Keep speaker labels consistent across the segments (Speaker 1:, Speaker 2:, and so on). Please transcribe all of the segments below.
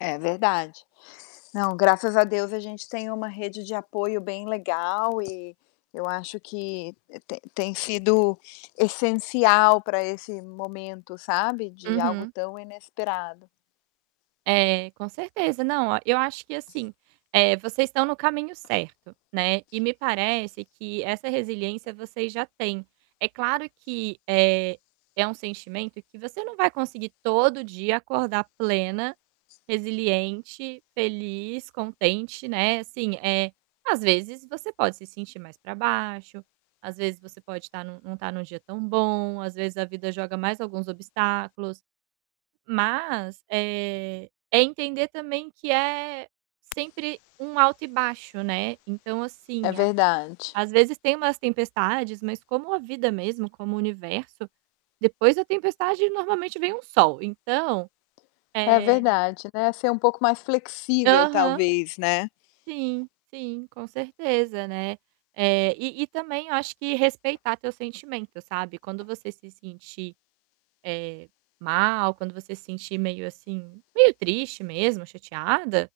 Speaker 1: É verdade. Não, graças a Deus, a gente tem uma rede de apoio bem legal e, eu acho que, eh, tem tem sido essencial para esse momento, sabe, de algo
Speaker 2: Uhum.
Speaker 1: tão inesperado.
Speaker 2: É, com certeza, não, ó, eu acho que assim, eh, vocês estão no caminho certo, né. E me parece que essa resiliência vocês já têm. É claro que, eh, é um sentimento que você não vai conseguir todo dia acordar plena, resiliente, feliz, contente, né, assim, eh, às vezes você pode se sentir mais para baixo, às vezes você pode estar num não estar em um dia tão bom, às vezes, a vida joga mais alguns obstáculos. Mas, eh, é entender também que é sempre um alto e baixo, né. Então, assim,
Speaker 1: É verdade.
Speaker 2: às vezes tem umas tempestades, mas como a vida mesmo, como o universo, depois da tempestade, normalmente vem um sol, então,
Speaker 1: É
Speaker 2: eh
Speaker 1: verdade, né, ser um pouco mais flexível
Speaker 2: Aham.
Speaker 1: talvez, né.
Speaker 2: Sim, sim, com certeza, né. Eh, e e também eu acho que respeitar teu sentimento, sabe. Quando você se sentir, eh, mal, quando você se sentir meio assim, meio triste mesmo, chateada,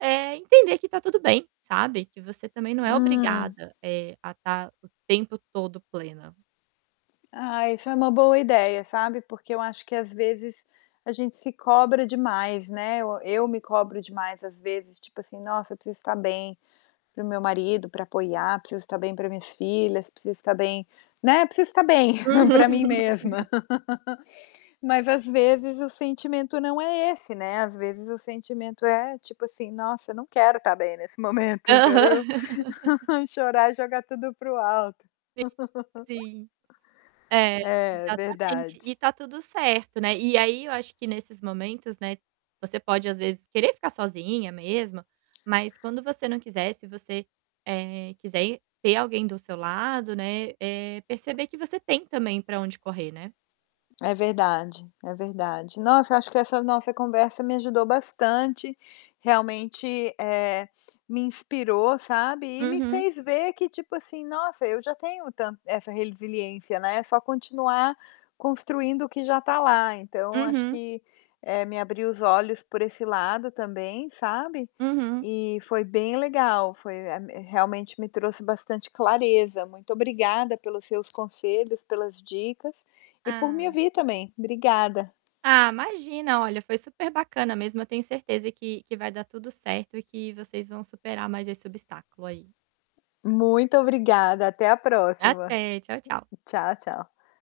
Speaker 2: eh, entender que está tudo bem, sabe. Que você também não é
Speaker 1: Hum.
Speaker 2: obrigada, eh, a estar o tempo todo plena.
Speaker 1: Ai, isso é uma boa ideia, sabe. Porque eu acho que, às vezes, a gente se cobra demais, né, o eu me cobro demais, às vezes, tipo assim: "Nossa, eu preciso estar bem, para o meu marido, para apoiar, preciso estar bem para minhas filhas, preciso estar bem, né, preciso estar bem, para mim
Speaker 2: Uhum.
Speaker 1: mesma". Mas, às vezes, o sentimento não é esse, né, às vezes, o sentimento é tipo assim: "Nossa, eu não quero estar bem nesse momento, eu quero
Speaker 2: Aham.
Speaker 1: chorar e jogar tudo para o alto".
Speaker 2: Sim sim. É,
Speaker 1: É,
Speaker 2: exatamente, e
Speaker 1: verdade.
Speaker 2: está tudo certo, né, e aí eu acho que, nesses momentos, né, você pode, às vezes, querer ficar sozinha mesma, mas quando você não quiser, se você, eh, quiser ter alguém do seu lado, né, eh, perceber que você tem também para onde correr, né.
Speaker 1: É verdade, é verdade. Nossa, eu acho que essa nossa conversa me ajudou bastante, realmente, eh, me inspirou, sabe. E me
Speaker 2: Uhum.
Speaker 1: fez ver que, tipo assim, nossa, eu já tenho tan essa resiliência, né, é só continuar construindo o que já está lá, então, eu acho
Speaker 2: Uhum.
Speaker 1: que, eh, me abriu os olhos por esse lado também, sabe.
Speaker 2: Uhum.
Speaker 1: E foi bem legal, foi, eh, me realmente me trouxe bastante clareza. Muito obrigada pelos seus conselhos, pelas dicas, e por me
Speaker 2: Ah.
Speaker 1: ouvir também. Obrigada.
Speaker 2: Ah, imagina. Olha, foi superbacana mesmo, eu tenho certeza que que vai dar tudo certo e que vocês vão superar mais esse obstáculo aí.
Speaker 1: Muito obrigada, até a próxima.
Speaker 2: Até, tchau, tchau.
Speaker 1: Tchau, tchau.